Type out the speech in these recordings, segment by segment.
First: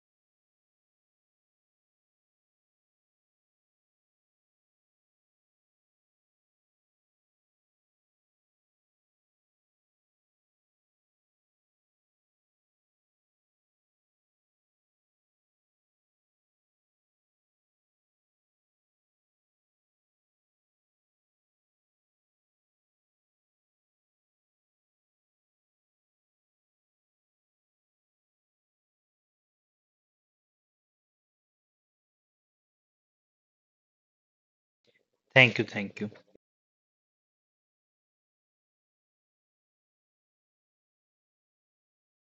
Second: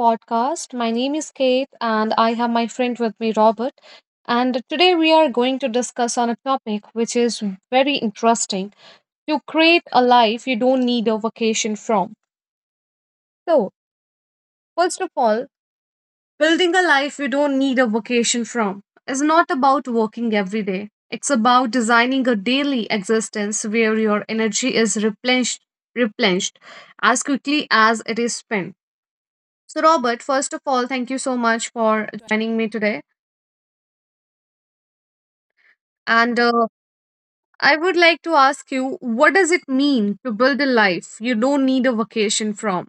podcast. My name is Kate, and I have my friend with me, Robert. And today we are going to discuss on a topic which is very interesting to create a life you don't need a vacation from. So, first of all, building a life you don't need a vacation from is not about working every day. It's about designing a daily existence where your energy is replenished, replenished as quickly as it is spent. So, Robert, first of all, thank you so much for joining me today. Thank you, And thank you. I would like to ask you, what does it mean to build a life you don't need a vacation from?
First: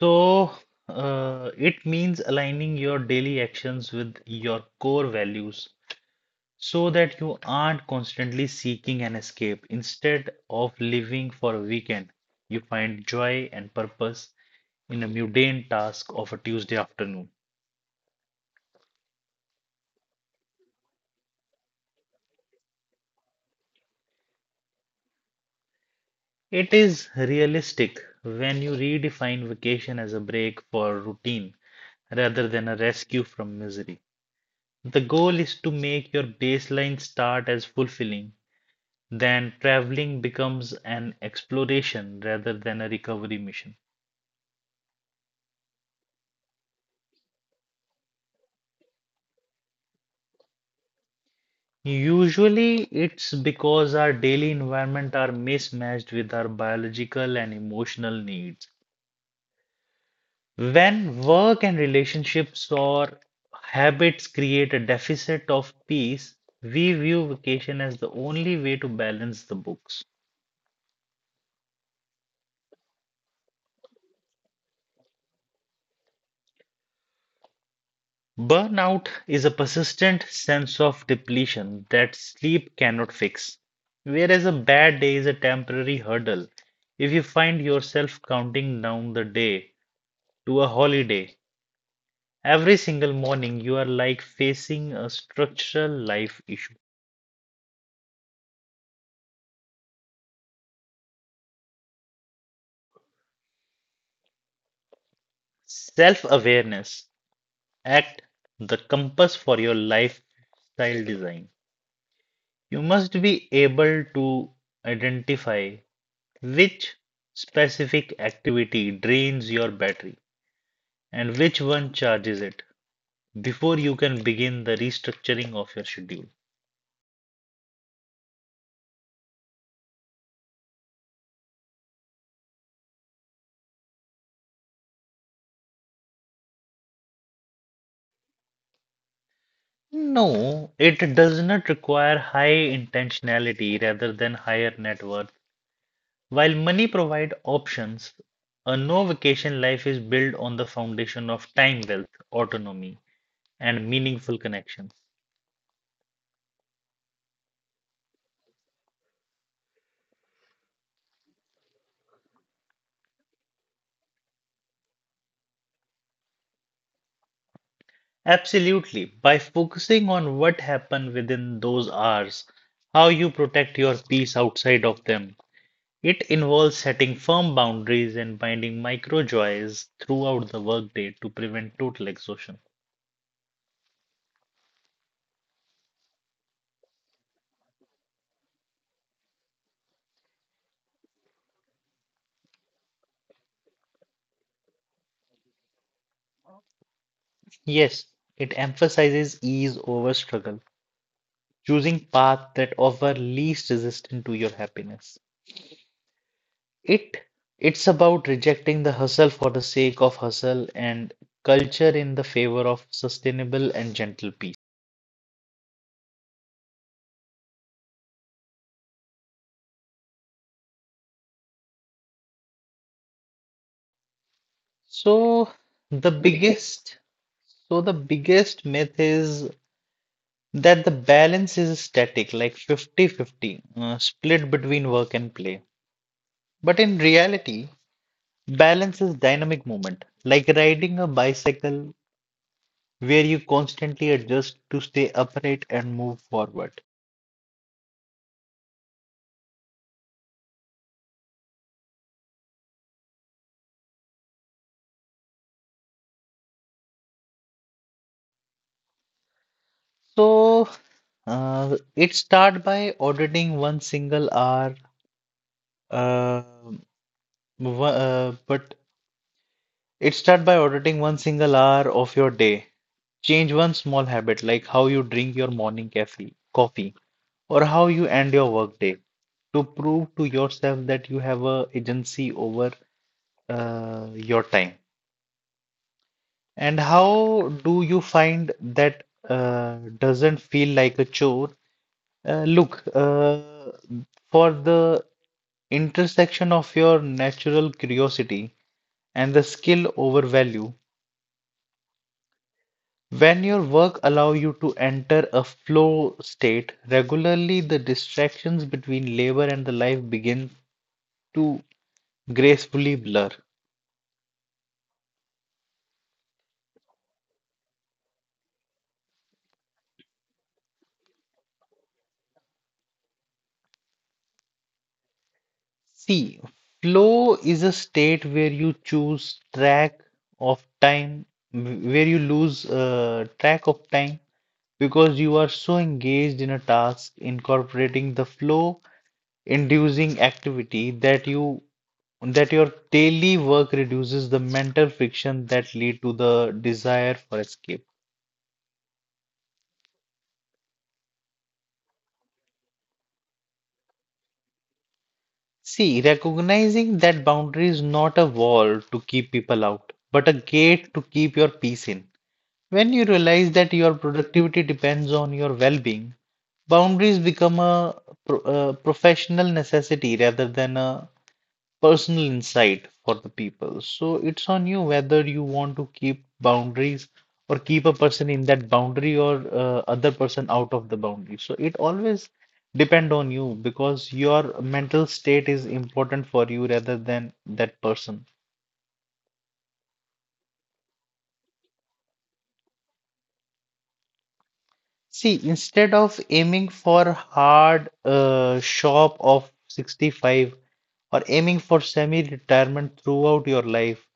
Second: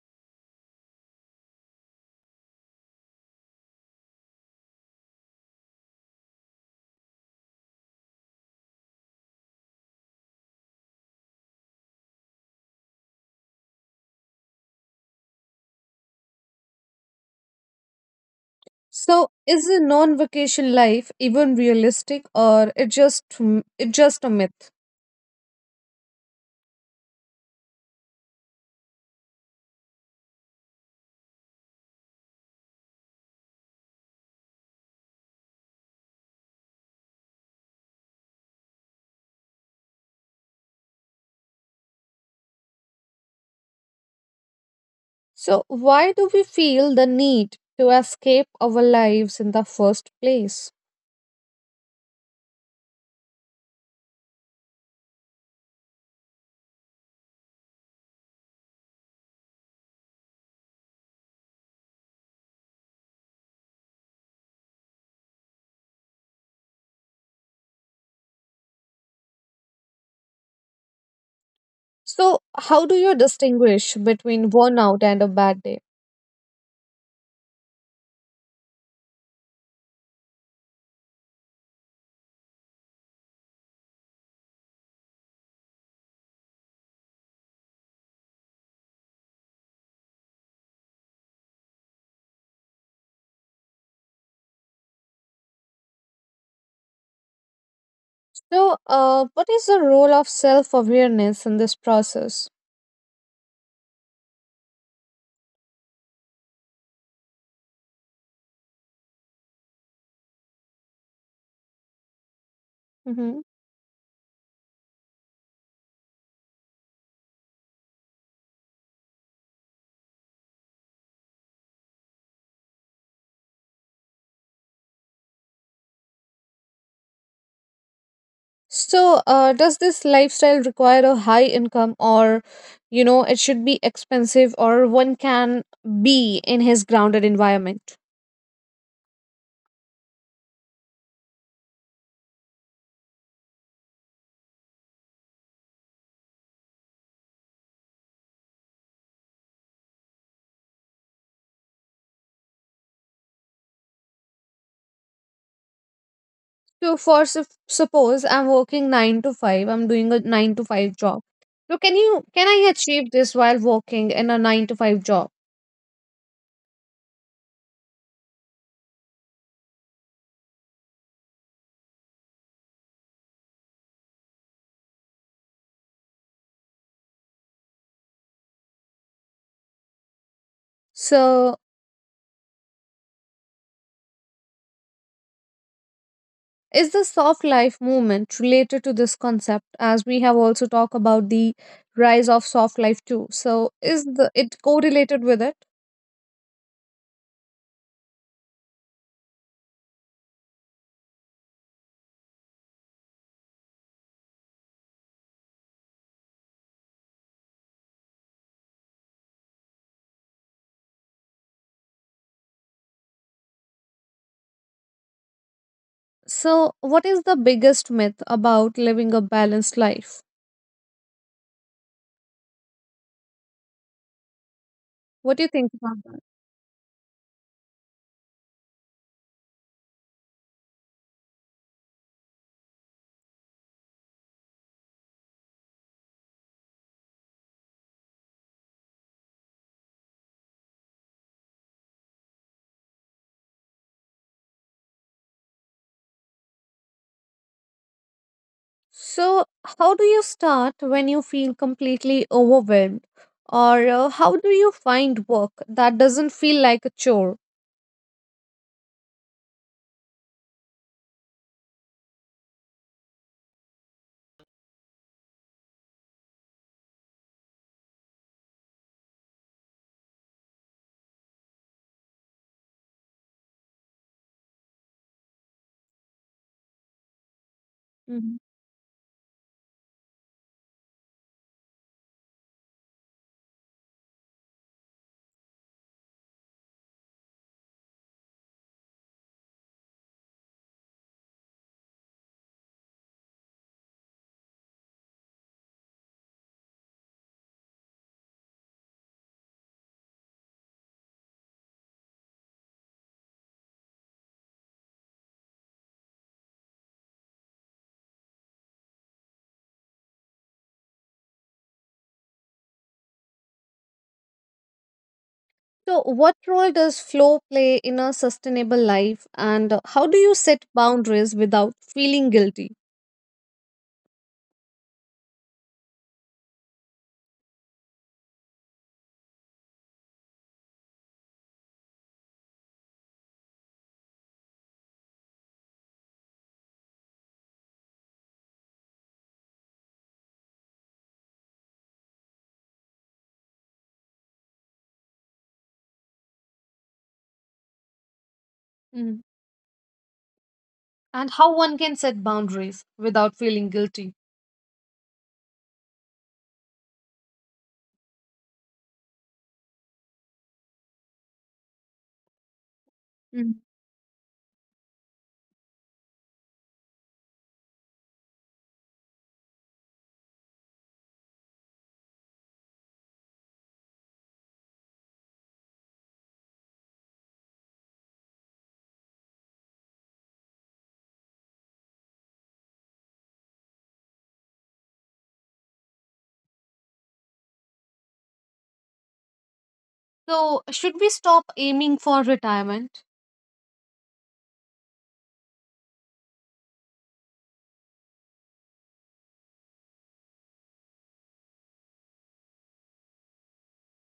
So, it means aligning your daily actions with your core values so that you aren't constantly seeking an escape. Instead of living for a weekend, you find joy and purpose in a mundane task of a Tuesday afternoon. So, is a non-vacation life even realistic, or it just a myth? It is realistic when you redefine vacation as a break for routine rather than a rescue from misery. The goal is to make your baseline start as fulfilling, then traveling becomes an exploration rather than a recovery mission. So, why do we feel the need to escape our lives in the first place? Usually, it's because our daily environment are mismatched with our biological and emotional needs. When work and relationships or habits create a deficit of peace, we view vacation as the only way to balance the books. So, how do you distinguish between burnout and a bad day? Burnout is a persistent sense of depletion that sleep cannot fix. Whereas a bad day is a temporary hurdle, if you find yourself counting down the day to a holiday, every single morning you are like facing a structural life issue. So, what is the role of self awareness in this process? Self awareness, act the compass for your lifestyle design. You must be Hmm. able to identify which specific activity drains your battery and which one charges it before you can begin the restructuring of your schedule. So, does this lifestyle require a high income, or it should be expensive, or one can be in his grounded environment? No, it does not require high intentionality rather than higher net worth. While money provides options, a no vacation life is built on the foundation of time wealth, autonomy, and meaningful connections. So, suppose I'm working nine to five, I'm doing a nine to five job. So, can I achieve this while working in a nine to five job? Absolutely. By focusing on what happened within those hours, how you protect your peace outside of them, it involves setting firm boundaries and finding micro joys throughout the workday to prevent total exhaustion. So, is the soft life movement related to this concept? As we have also talked about the rise of soft life too. So, is the it correlated with it? Yes, it emphasizes ease over struggle, choosing paths that offer least resistance to your happiness. It it's about rejecting the hustle for the sake of hustle and culture in the favor of sustainable and gentle peace. So, what is the biggest myth about living a balanced life? So What do you think the about that? biggest so the biggest myth is that the balance is static, like fifty-fifty, split between work and play. But in reality, balance is dynamic movement, like riding a bicycle where you constantly adjust to stay upright and move forward. So, how do you start when you feel completely overwhelmed? Or how do you find work that doesn't feel like a chore? So it start by auditing one single hour, uh, wo- but it start by auditing one single hour of your day. Change one small habit, like how you drink your morning cafe, coffee, or how you end your Mhm. workday, to prove to yourself that you have a agency over your time. And how do you find that doesn't feel like a chore? Look, for the intersection of your natural curiosity and the skill over value. When your work allow you to enter a flow state regularly, the distractions between labor and the life begin to gracefully blur. So, what role does flow play in a sustainable life? And how do you set boundaries without feeling guilty? See, flow is a state where of time, you lose track of time because you are so engaged in a task, incorporating the flow inducing activity that your daily work reduces the mental friction that lead to the desire for escape. Mhm. And how one can set boundaries without feeling guilty? See, recognizing that boundary is not a wall to keep people out, but a gate to keep your peace in. When you realize that Mhm. your productivity depends on your well-being, boundaries become a professional necessity rather than a personal insight for the people. So it's on you whether you want to keep boundaries or keep a person in that boundary or, other person out of the boundary. So it always depend on you because your mental state is important for you rather than that person. So, should we stop aiming for retirement? See, instead of aiming for hard shop of 65 or aiming for semi-retirement throughout your life,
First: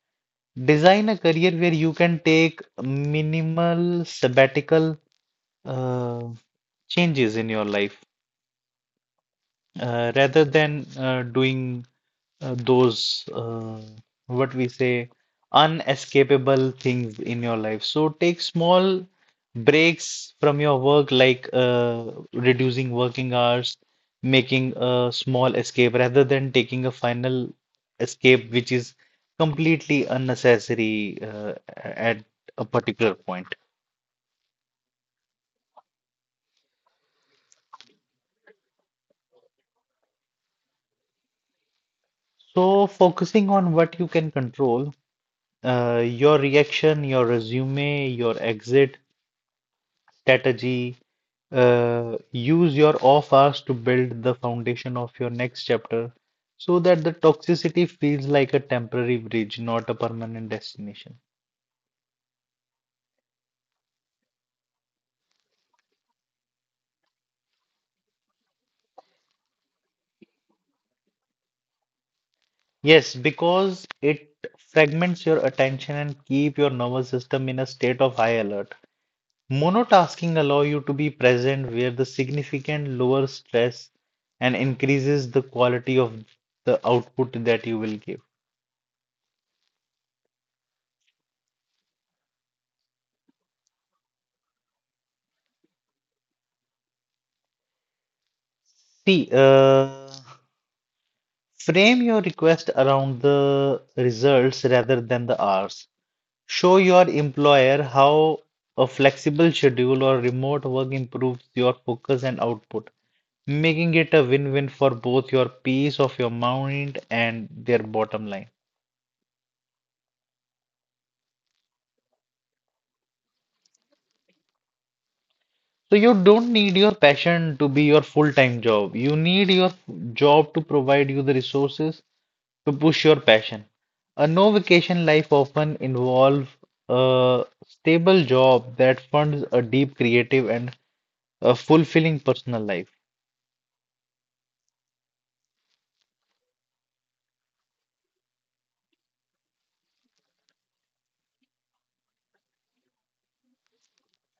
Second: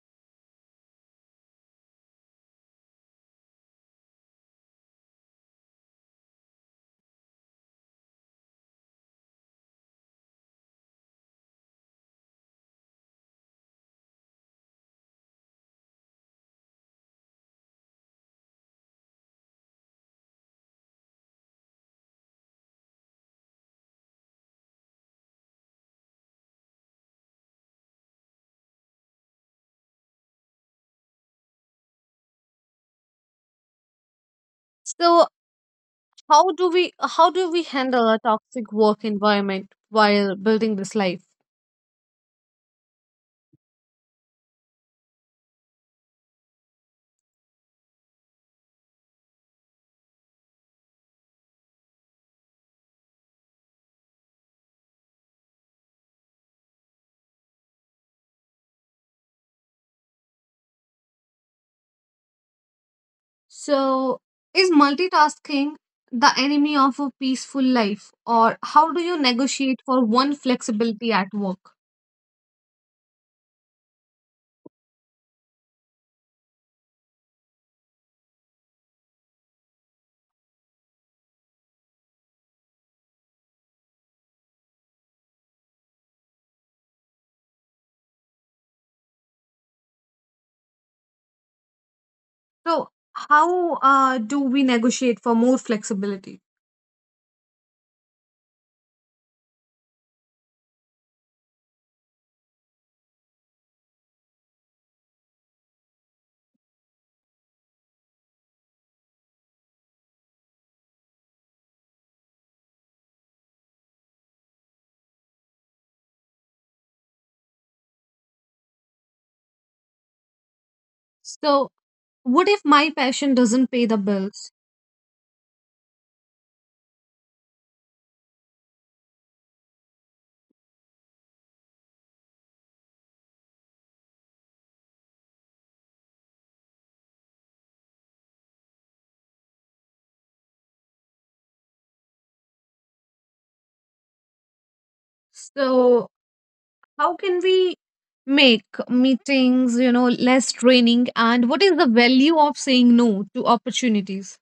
design a career where you can take minimal sabbatical uh, changes in your life, rather than doing those what we say unescapable things in your life. So take small breaks from your work, like reducing working hours, making a small escape rather than taking a final escape, which is completely unnecessary at a particular point. So, how do we handle a toxic work environment while building this life? So focusing on what you can control, your reaction, your resume, your exit strategy, use your off hours to build the foundation of your next chapter so that the toxicity feels like a temporary bridge, not a permanent destination. So, is multitasking the enemy of a peaceful life, or how do you negotiate for one flexibility at work? Yes, because it fragments your attention and keep your nervous system in a state of high alert. Monotasking allow you to be present where the significant lower stress and increases the quality of the output that you will give. So, how do we negotiate for more flexibility? See, uh, Frame your request around the results rather than the hours. Show your employer how a flexible schedule or remote work improves your focus and output, making it a win-win for both your peace of your mind and their bottom line. So, what if my passion doesn't pay the bills? So you don't need your passion to be your full-time job. You need your job to provide you the resources to push your passion. A no vacation life often involves a stable job that funds a deep creative and a fulfilling personal life. So, how can we make meetings less draining? And what is the value of saying no to opportunities?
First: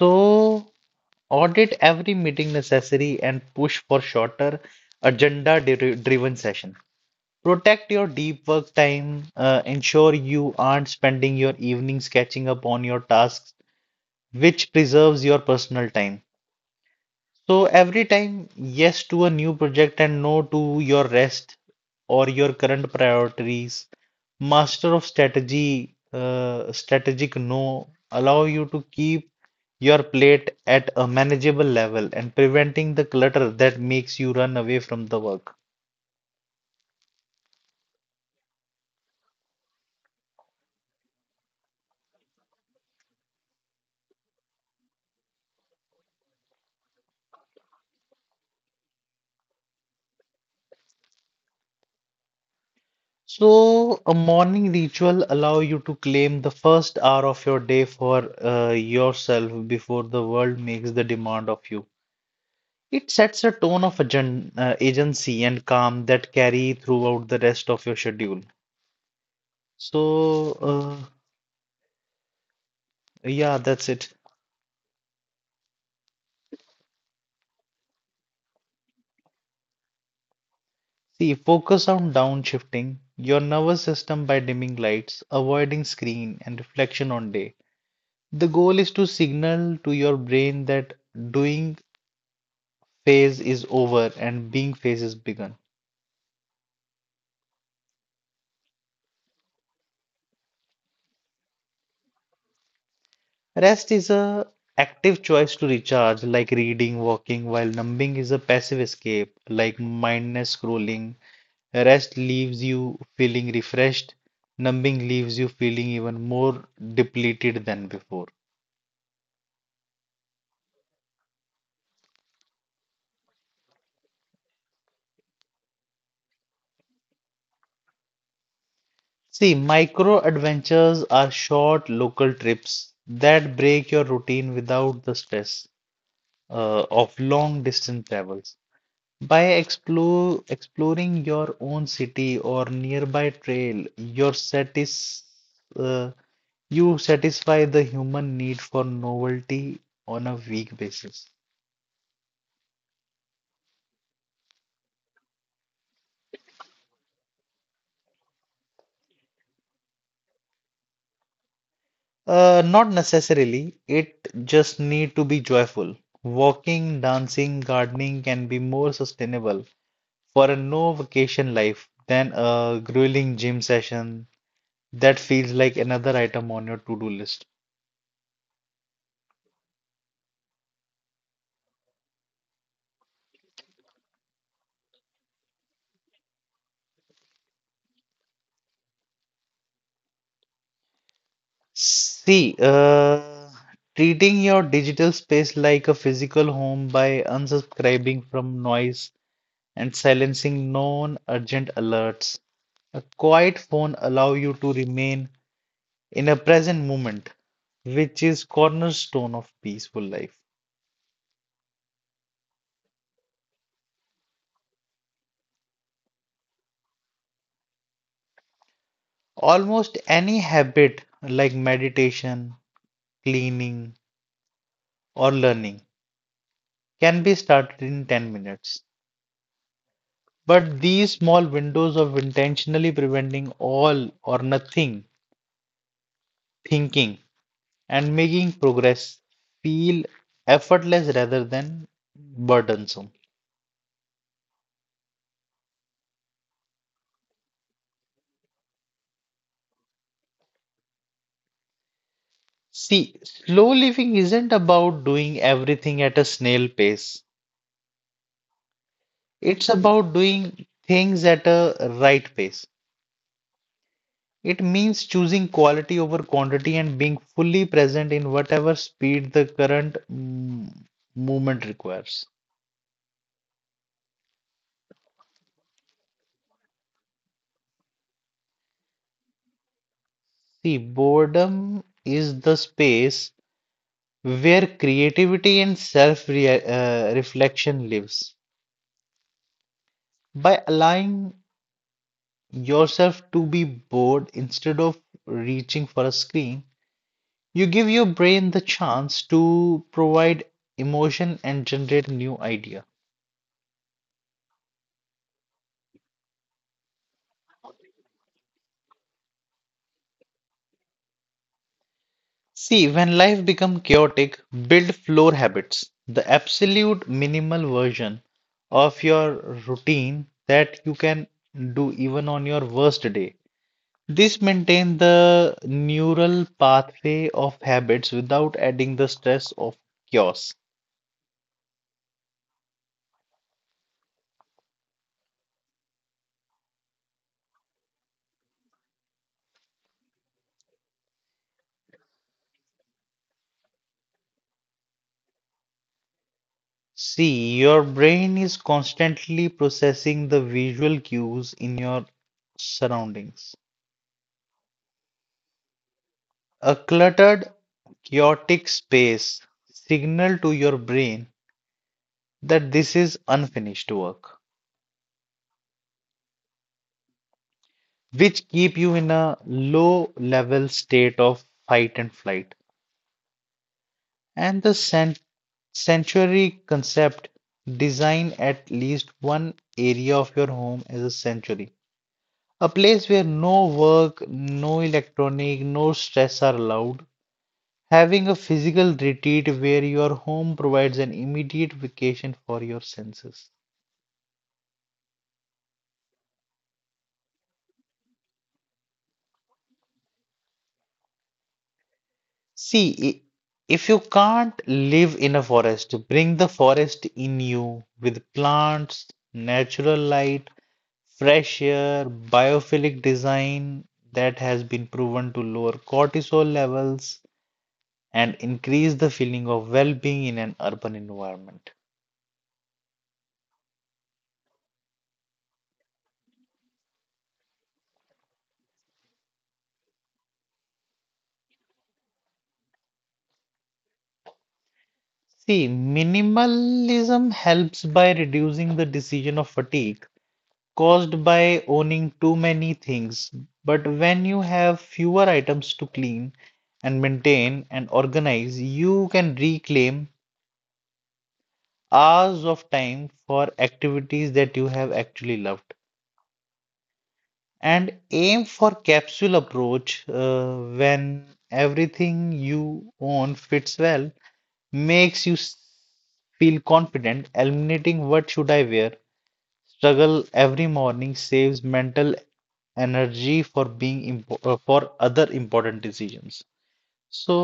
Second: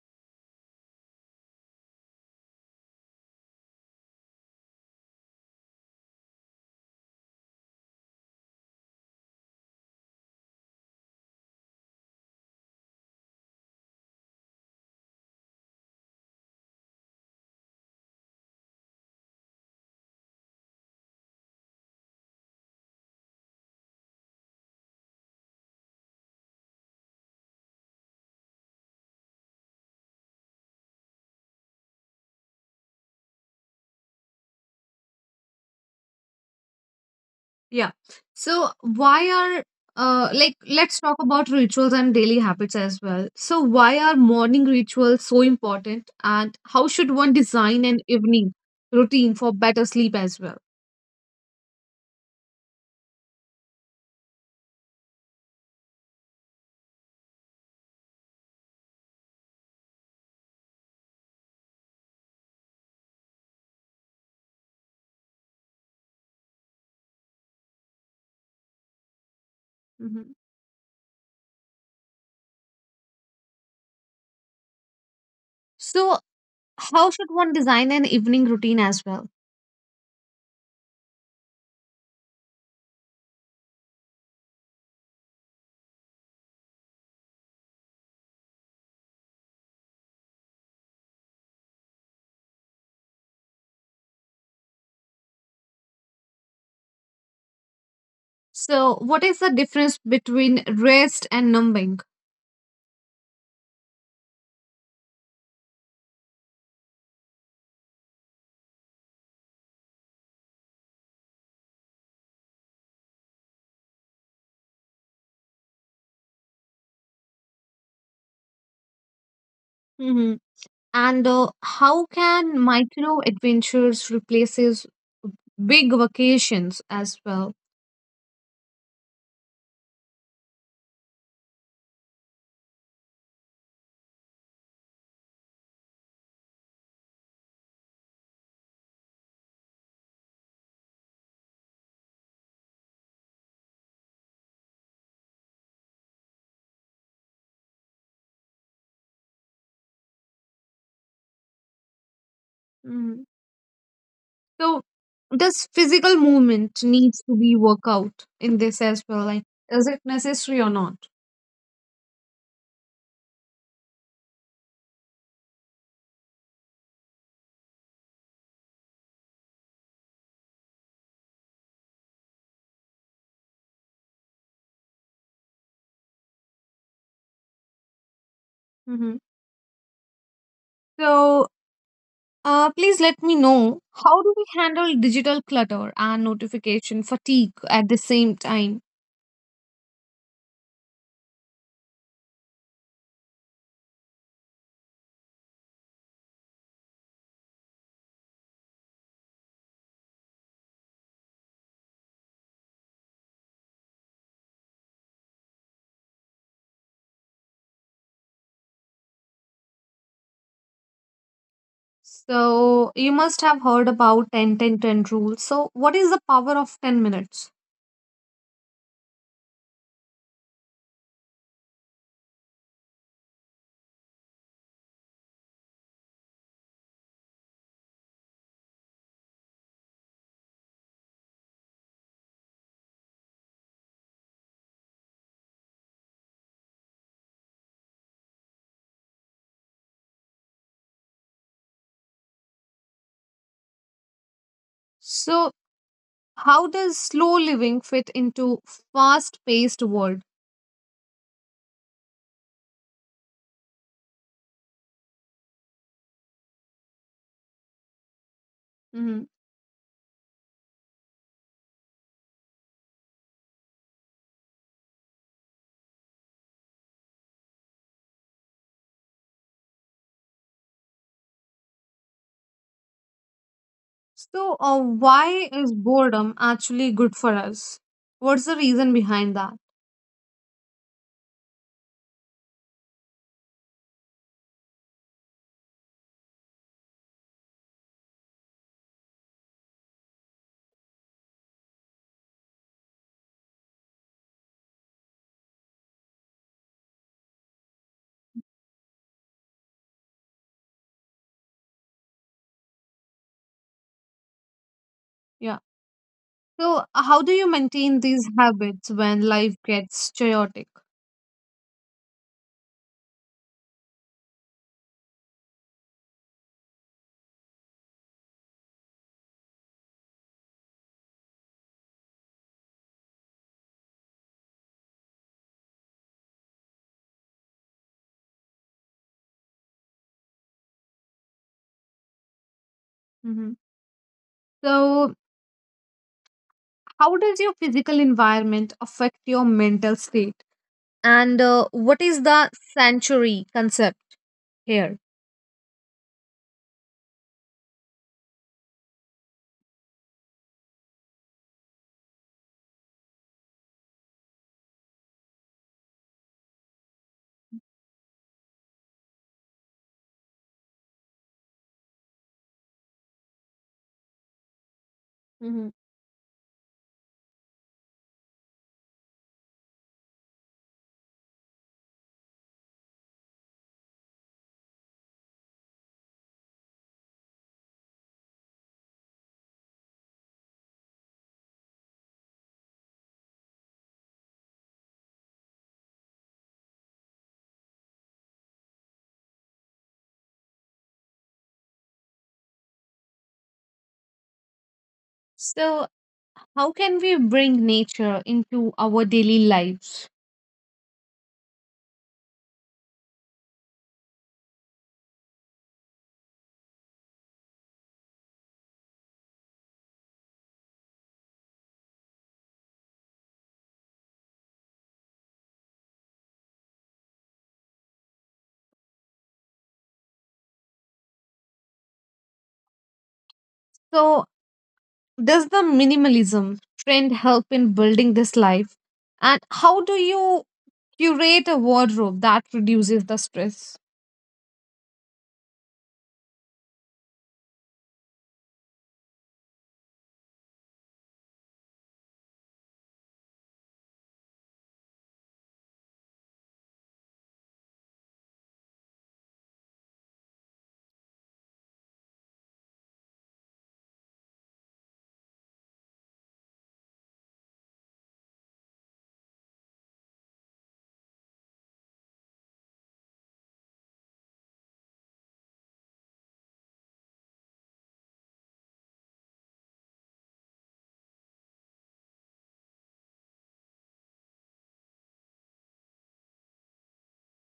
So, audit every meeting necessary and push for shorter driven session. Protect your deep work time, ensure you aren't spending your evenings catching up on your tasks, which preserves your personal time. So every time, yes to a new project and no to your rest or your current priorities, strategic no, allow you to keep your plate at a manageable level and preventing the clutter that makes you run away from the work. Yeah. So why are like, let's talk about rituals and daily habits as well. So why are morning rituals so important, and how should one design an evening routine for better sleep as well? So a morning ritual allow you to claim the first hour of your day for yourself before the world makes the demand of you. It sets a tone of agency and calm that carry throughout the rest of your schedule. Mhm. So, uh, yeah, that's it. So how should one design an evening routine as well? See, focus on downshifting your nervous system by dimming lights, avoiding screen, and reflection on day. The goal is to signal to your brain that doing phase is over and being phase is begun. So what is the difference between rest and numbing? Rest is a active choice to recharge, like reading, walking, while numbing is a passive escape, like mindless scrolling. Rest leaves you feeling refreshed, numbing leaves you feeling even more depleted than before. Hmm. And how can micro adventures replaces big vacations as well? See, micro adventures are short local trips that break your routine without the stress of long distance travels. By exploring your own city or nearby trail, uh, you satisfy the human need for novelty on a weak basis. Mhm. So does physical movement needs to be work out in this as well? Like, is it necessary or not? Not necessarily. It just need to be joyful. Walking, dancing, gardening can be more sustainable for a no vacation life than a grueling gym session that feels like another item on your to-do list. Hmm. So please let me know how do we handle digital clutter and notification fatigue at the same time? See, uh, Treating your digital space like a physical home by unsubscribing from noise and silencing non-urgent alerts. A quiet phone allow you to remain in a present moment, which is cornerstone of peaceful life. So you must have heard about 10 10 10 rule. So what is the power of 10 minutes? Almost any habit like meditation, cleaning, or learning can be started in 10 minutes. But these small windows of intentionally preventing all or nothing thinking and making progress feel effortless rather than burdensome. So how does slow living fit into fast paced world? See, slow living isn't about doing everything at a snail pace. Mhm. It's about doing things at a right pace. It means choosing quality over quantity and being fully present in whatever speed the current movement requires. So why is boredom actually good for us? What's the reason behind that? See, boredom is the space where creativity and self reflection lives. By allowing yourself to be bored instead of reaching for a screen, you give your brain the chance to provide emotion and generate new idea. Yeah. So how do you maintain these habits when life gets chaotic? See, when life becomes chaotic, build floor habits, the absolute minimal version of your routine that you can do even on your worst day. This maintain the neural pathway of habits without adding the stress of chaos. Mhm. So how does your physical environment affect your mental state? And what is the sanctuary concept here? See, your brain is constantly processing the visual cues in your surroundings. A cluttered, chaotic space signal to your brain that this is unfinished work, Hmm. which keep you in a low level state of fight and flight. And sanctuary concept, design at least one area of your home as a sanctuary, a place where no work, no electronic, no stress are allowed. Having a physical retreat where your home provides an immediate vacation for your senses. So how can we bring nature into our daily lives? See, i- if you can't live in a forest, bring the forest in you with plants, natural light, fresh air, biophilic design that has been proven to lower cortisol levels and increase the feeling of well-being in an urban environment. So does the minimalism trend help in building this life, and how do you curate a wardrobe that reduces the stress? See, minimalism helps by reducing the decision of fatigue caused by owning too many things. But when you have fewer items to clean and maintain and organize, you can reclaim hours of time for activities that you have actually loved. And aim for capsule approach when everything you own fits well makes feel confident eliminating what should I wear struggle every morning saves mental energy for being impo for other important decisions. So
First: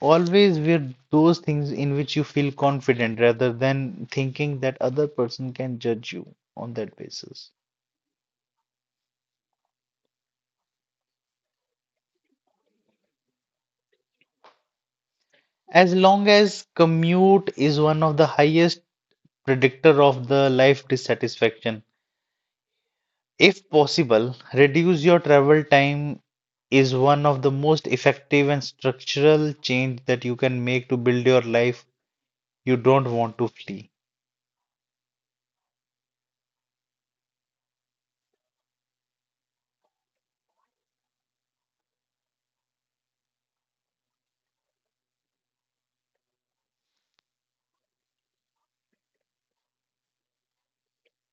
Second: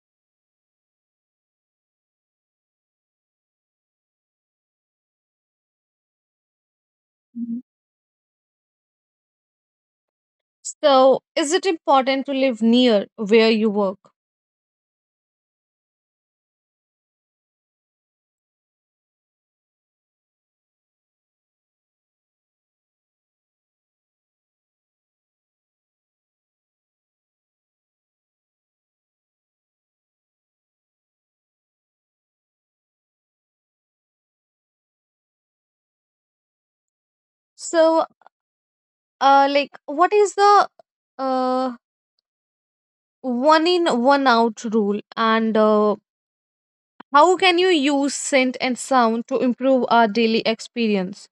always wear those things in which you feel confident rather than thinking that other person can judge you on that basis. Hmm. So is it important to live near where you work? As long as commute is one of the highest predictor of the life dissatisfaction. If possible, reduce your travel time is one of the most effective and structural change that you can make to build your life you don't want to flee. So like, what is the uh one in one out rule, and how can you use scent and sound to improve our daily experience?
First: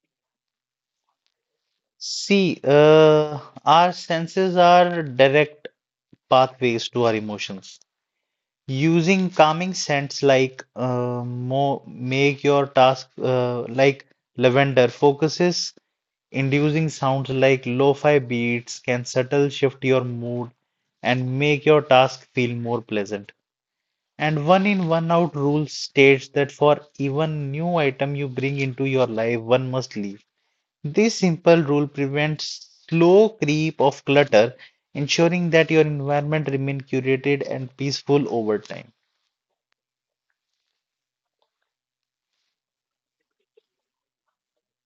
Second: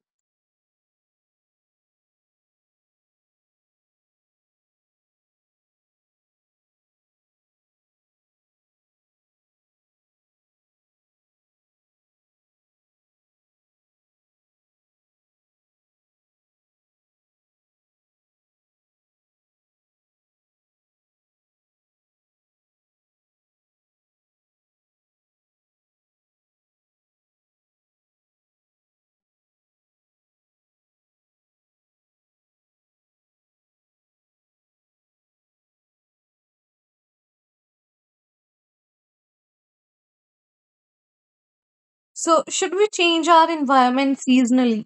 See, our senses are direct pathways to our emotions. Using calming scents like mo make your task like lavender focuses, inducing sounds like lo-fi beats can subtle shift your mood and make your task feel more pleasant. And one in one out rule states that for even new item you bring into your life, one must leave. This simple rule prevents slow creep of clutter, ensuring that your environment remains curated and peaceful over time. So, should we change our environment seasonally,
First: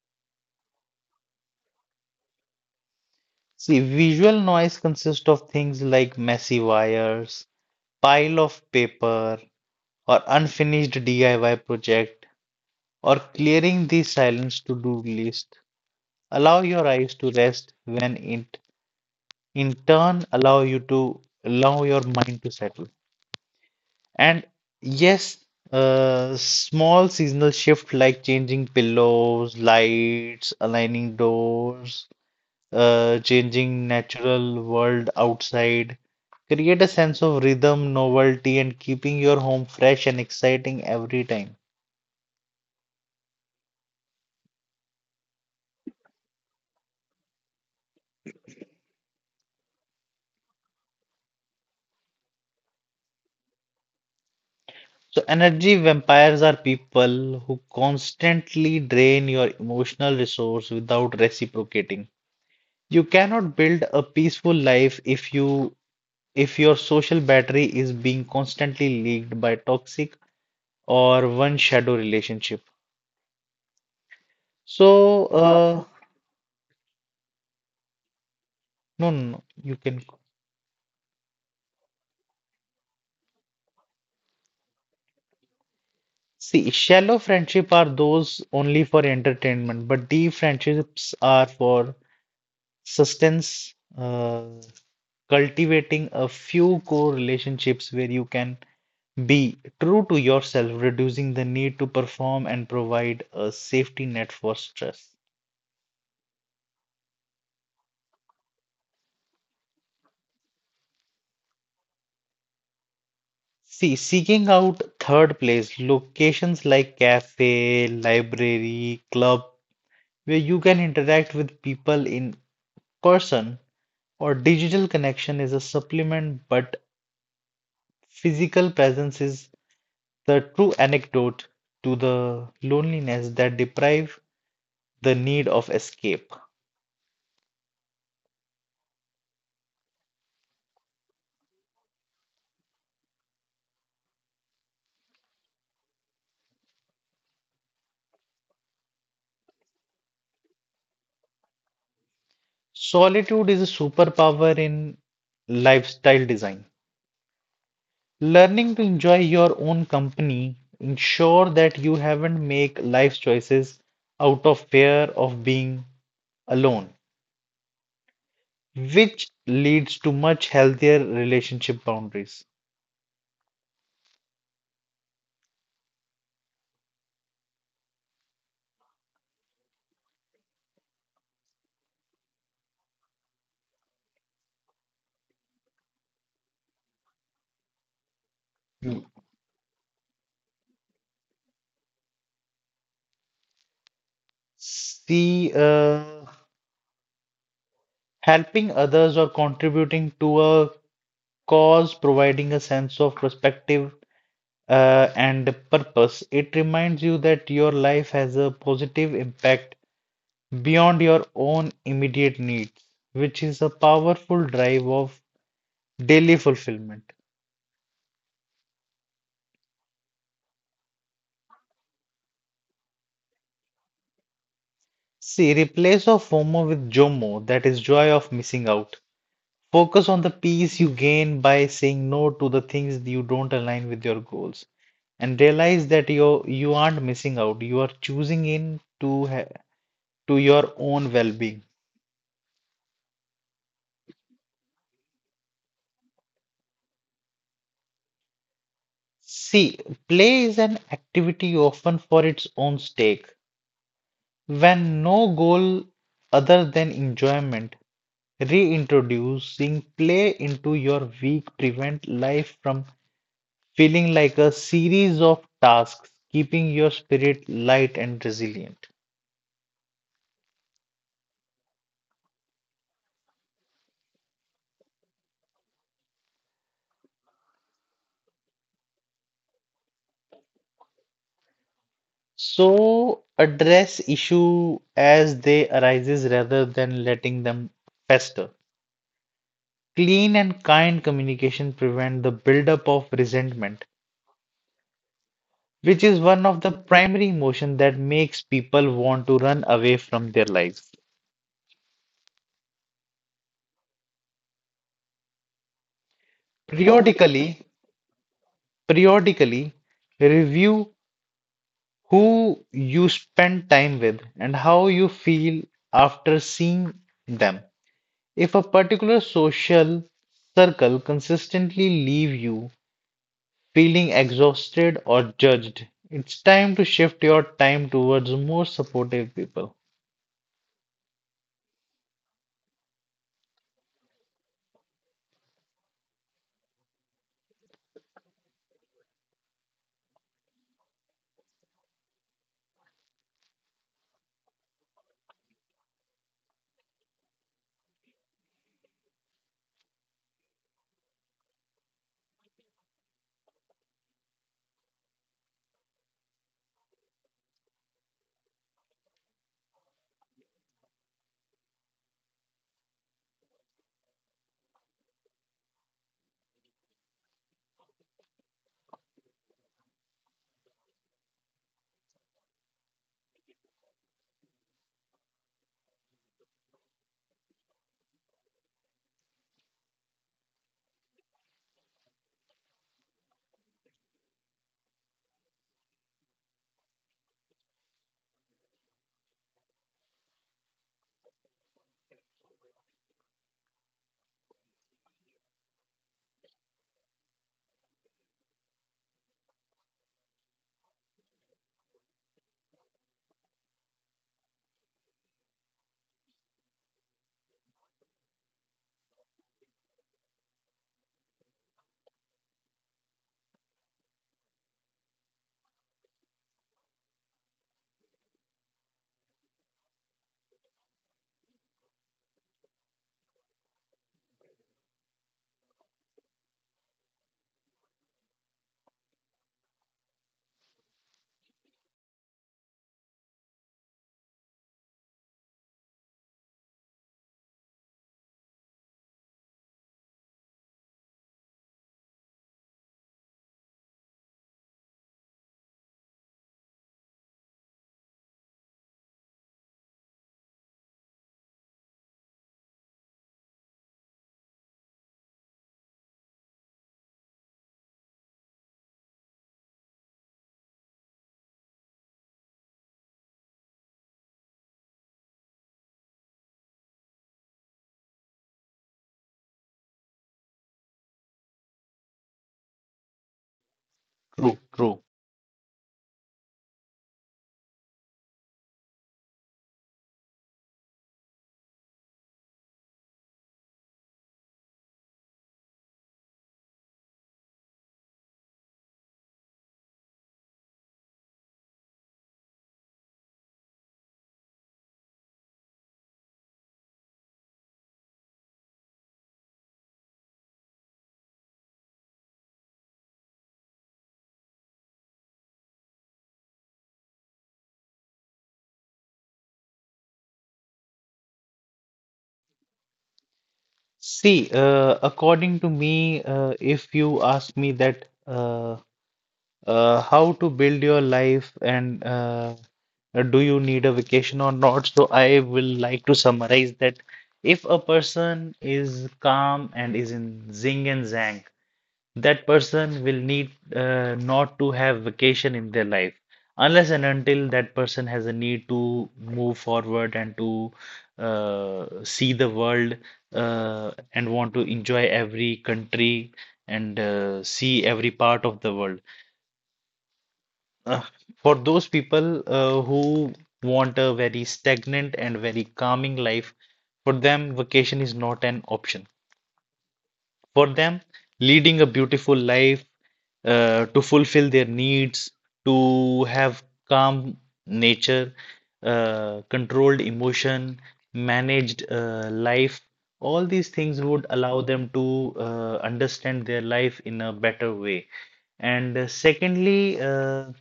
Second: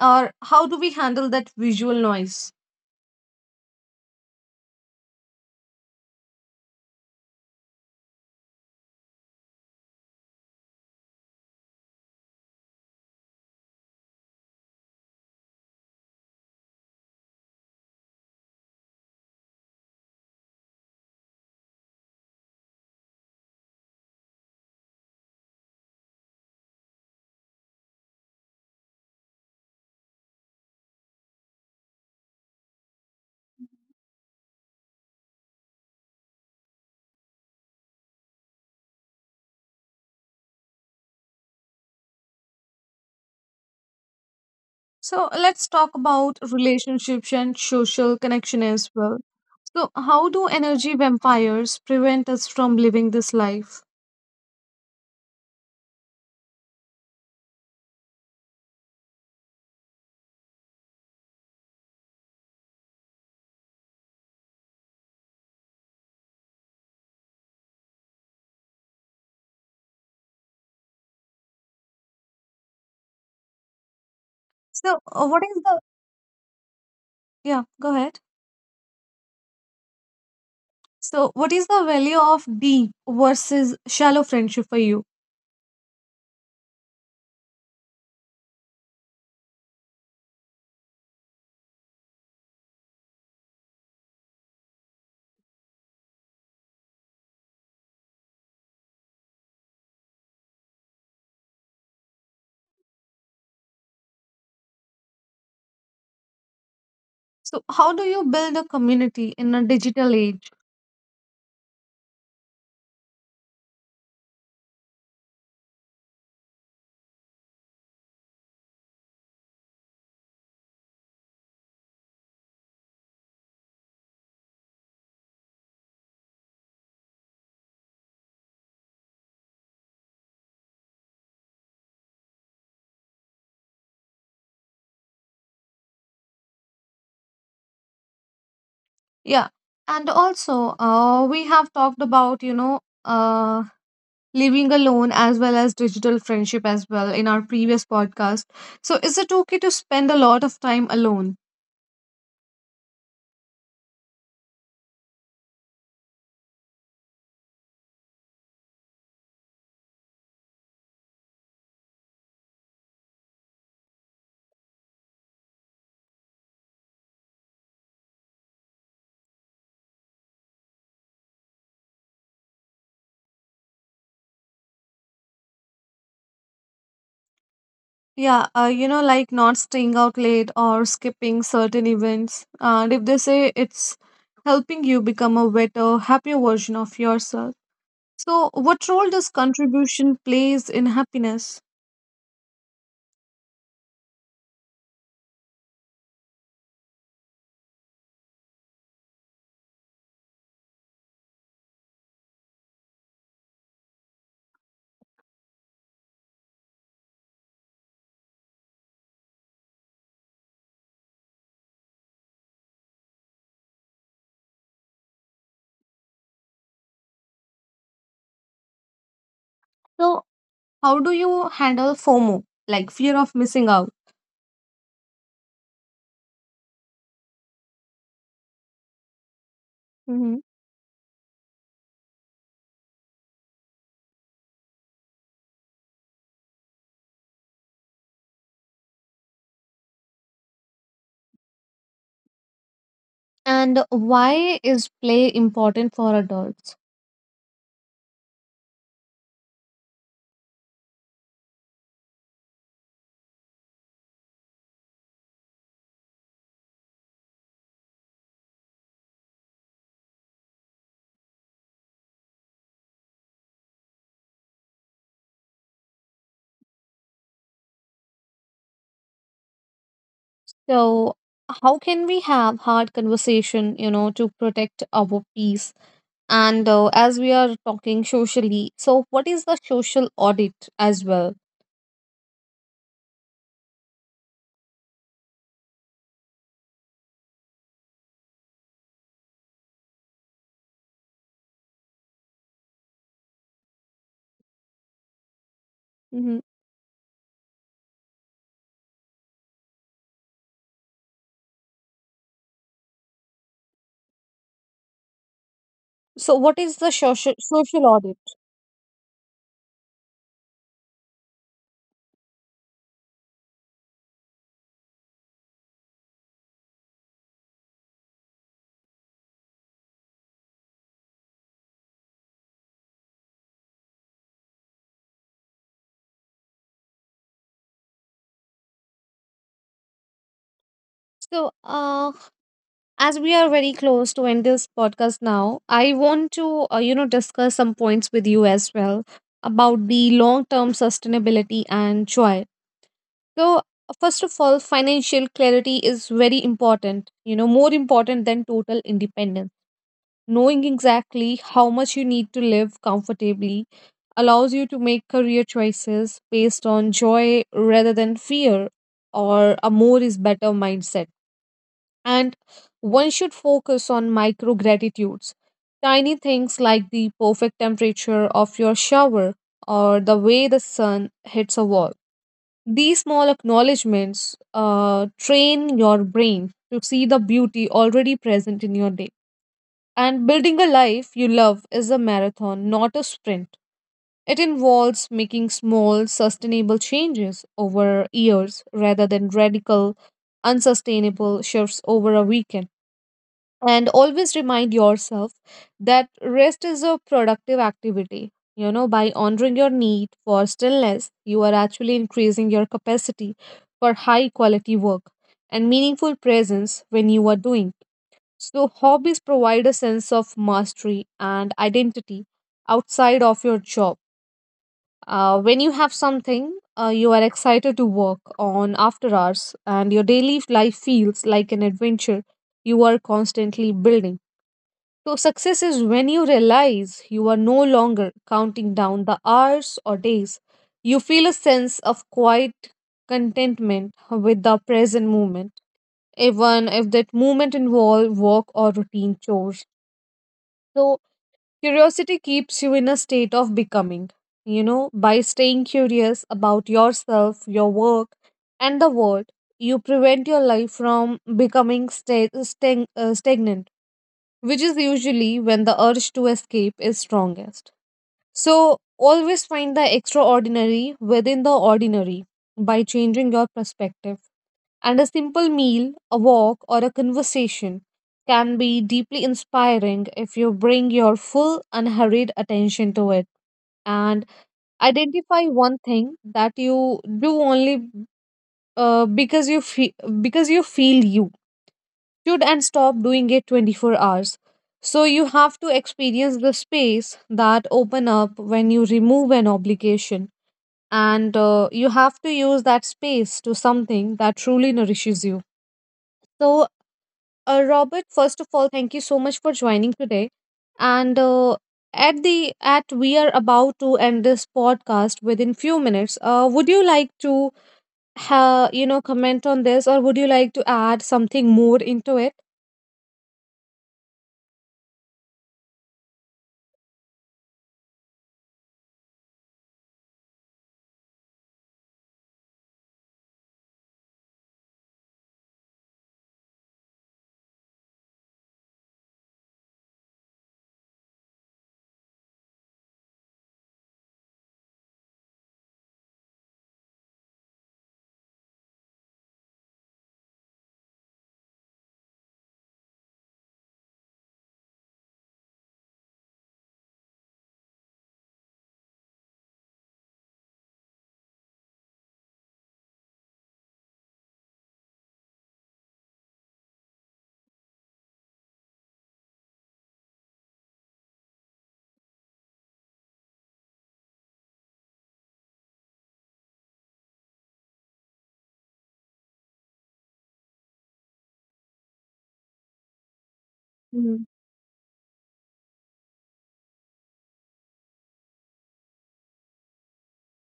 or how do we handle that visual noise? See, visual noise consists of things like messy wires, pile of paper, or unfinished DIY project, or clearing the silence to-do list. Allow your eyes to rest when it in turn allow you to allow your mind to settle. And yes, small seasonal shift like changing pillows, lights, aligning doors, changing natural world outside. Create a sense of rhythm, novelty, and keeping your home fresh and exciting every time. So, let's talk about relationships and social connection as well. So, how do energy vampires prevent us from living this life? So, energy vampires are people who constantly drain your emotional resource without reciprocating. You cannot build a peaceful life if your social battery is being constantly leaked by toxic or one shadow relationship. So, So, yeah, go ahead. no, no, no, you can. So, what is the value of deep versus shallow friendship for you? See, shallow friendship are those only for entertainment, but deep friendships are for sustenance, cultivating a few core relationships where you can be true to yourself, reducing the need to perform and provide a safety net for stress. So, how do you build a community in a digital age? See, seeking out third place, locations like cafe, library, club, where you can interact with people in person or digital connection is a supplement but physical presence is the true antidote to the loneliness that deprive the need of escape. Yeah. And also, we have talked about, uh, living alone as well as digital friendship as well in our previous podcast. So, is it okay to spend a lot of time alone? Solitude is a superpower in lifestyle design. Learning to enjoy your own company ensure that you haven't make life choices out of fear of being alone, which leads to much healthier relationship boundaries. Yeah, like not staying out late or skipping certain events. And if they say it's helping you become a better, happier version of yourself. So, what True. role does contribution plays in happiness? C. Helping others or contributing to a cause, providing a sense of perspective and purpose. It reminds you that your life has a positive impact beyond your own immediate needs, which is a powerful drive of daily fulfillment. So, how do you handle FOMO, like fear of missing out? See, replace of FOMO with JOMO, that is joy of missing out. Focus on the Mm-hmm. peace you gain by saying no to the things you don't align with your goals and realize that you aren't missing out you are choosing in to ha to your own well being. And why is play important for adults? See, play is an activity often for its own stake. When no goal other than enjoyment, reintroducing play into your week prevent life from feeling like a series of tasks, keeping your spirit light and resilient. So, how can we have hard conversation to protect our peace? And as we are talking socially, so what is the social audit as well? So address issue as they arises rather than letting them fester. Clean and kind communication prevent the buildup of resentment, which is Hmm. one of the primary emotions that makes people want to run away from their lives. So, what is the social Periodically, social audit? periodically, review who you spend time with and how you feel after seeing them. If a particular social circle consistently leave you feeling exhausted or judged, it's time to shift your time towards more supportive people. So, as we are very close to end this podcast now, I want to discuss some points with you as well about the long term sustainability and joy. So first of all, financial clarity is very important, more important than total independence. Knowing exactly how much you need to live comfortably allows you to make career choices based on joy rather than fear or a more is better mindset. And one should focus on micro gratitudes. Tiny things like the perfect temperature of your shower or the way the sun hits a wall. These small acknowledgments train your brain to see the beauty already present in your day. And building a life you love is a marathon, not a sprint. It involves making small, sustainable changes over years rather than radical, unsustainable shifts over a weekend. And always remind yourself that rest is a productive activity. By honoring your need for stillness, you are actually increasing your capacity for high quality work and meaningful presence when you are doing. So, hobbies provide a sense of mastery and identity outside of your job. When you have something you are excited to work on after hours, and your daily life feels like an adventure you are constantly building. So, success is when you realize you are no longer counting down the hours or days. You feel a sense of quiet contentment with the present moment, even if that moment involves work or routine chores. So, curiosity keeps you in a state of becoming. By staying curious about yourself, your work, and the world, you prevent your life from becoming stagnant, which is usually when the urge to escape is strongest. So, always find the extraordinary within the ordinary by changing your perspective. And a simple meal, a walk, or a conversation can be deeply inspiring if you bring your full, unhurried attention to it. And True, true. identify one thing that you do only uh, because you feel because you feel you should, and stop doing it 24 hours. So you have to experience the space that open up when you remove an obligation, and you have to use that space to something that truly nourishes you. So Robert, first of all, thank you so much for joining today. And at we are about to end this podcast within few minutes. Would you like to ha you know comment on this, or would you like to add something more into it? See, according to me, if you ask me that how to build your life and do you need a vacation or not, so I will like to summarize that if a person is calm and is in zing and zang, that person will need not to have vacation in their life unless and until that person has a need to move forward and to see the world and want to enjoy every country and see every part of the world. Uh, for those people who want a very stagnant and very calming life, for them, vacation is not an option for them, leading a beautiful life, to fulfill their needs, to have calm nature, controlled emotion, managed life. All these things would allow them to understand their life in a better way. And secondly, uh,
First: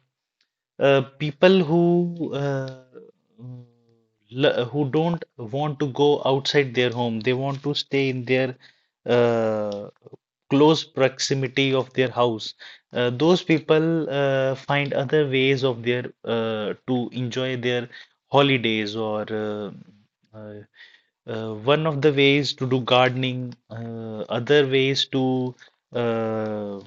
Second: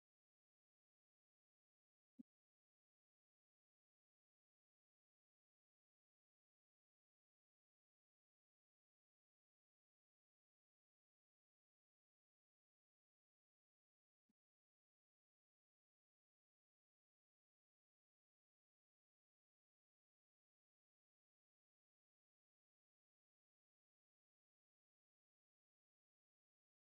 uh, people who mm, who don't want to go outside their home, they want to stay in their uh, close proximity of their house, those people find other ways of their to enjoy their holidays or uh, one of the ways to do gardening, other ways to uh,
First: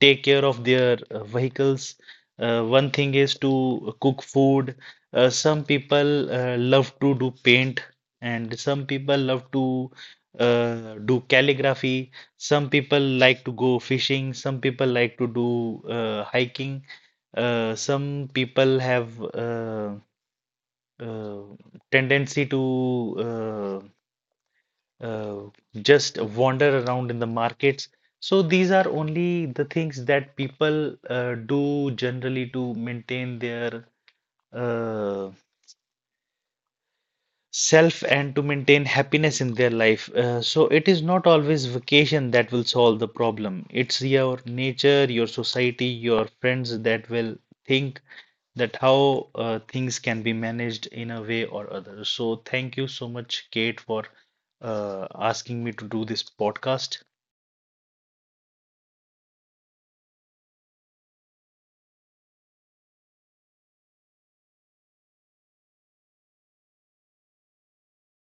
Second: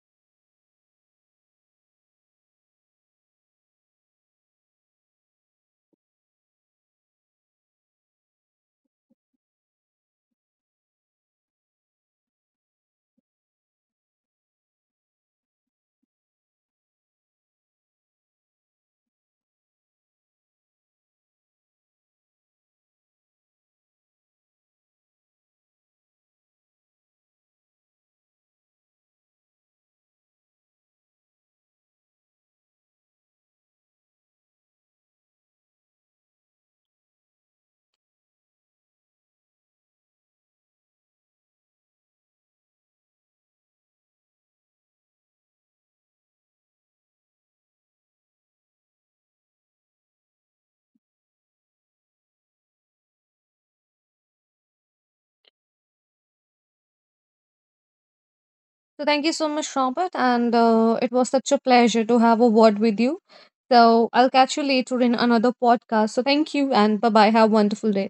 take care of their vehicles. One thing is to cook food. Some people love to do paint, and some people love to do calligraphy. Some people like to go fishing. Some people like to do hiking. Some people have uh, tendency to uh, just wander around in the markets. So these are only the things that people do generally to maintain their uh, self and to maintain happiness in their life. So it is not always vacation that will solve the problem. It's your nature, your society, your friends that will think that how things can be managed in a way or other. So thank you so much, Kate, for asking me to do this podcast. So thank you so much, Robert, and it was such a pleasure to have a word with you. So I'll catch you later in another podcast. So thank you and bye bye. Have a wonderful day.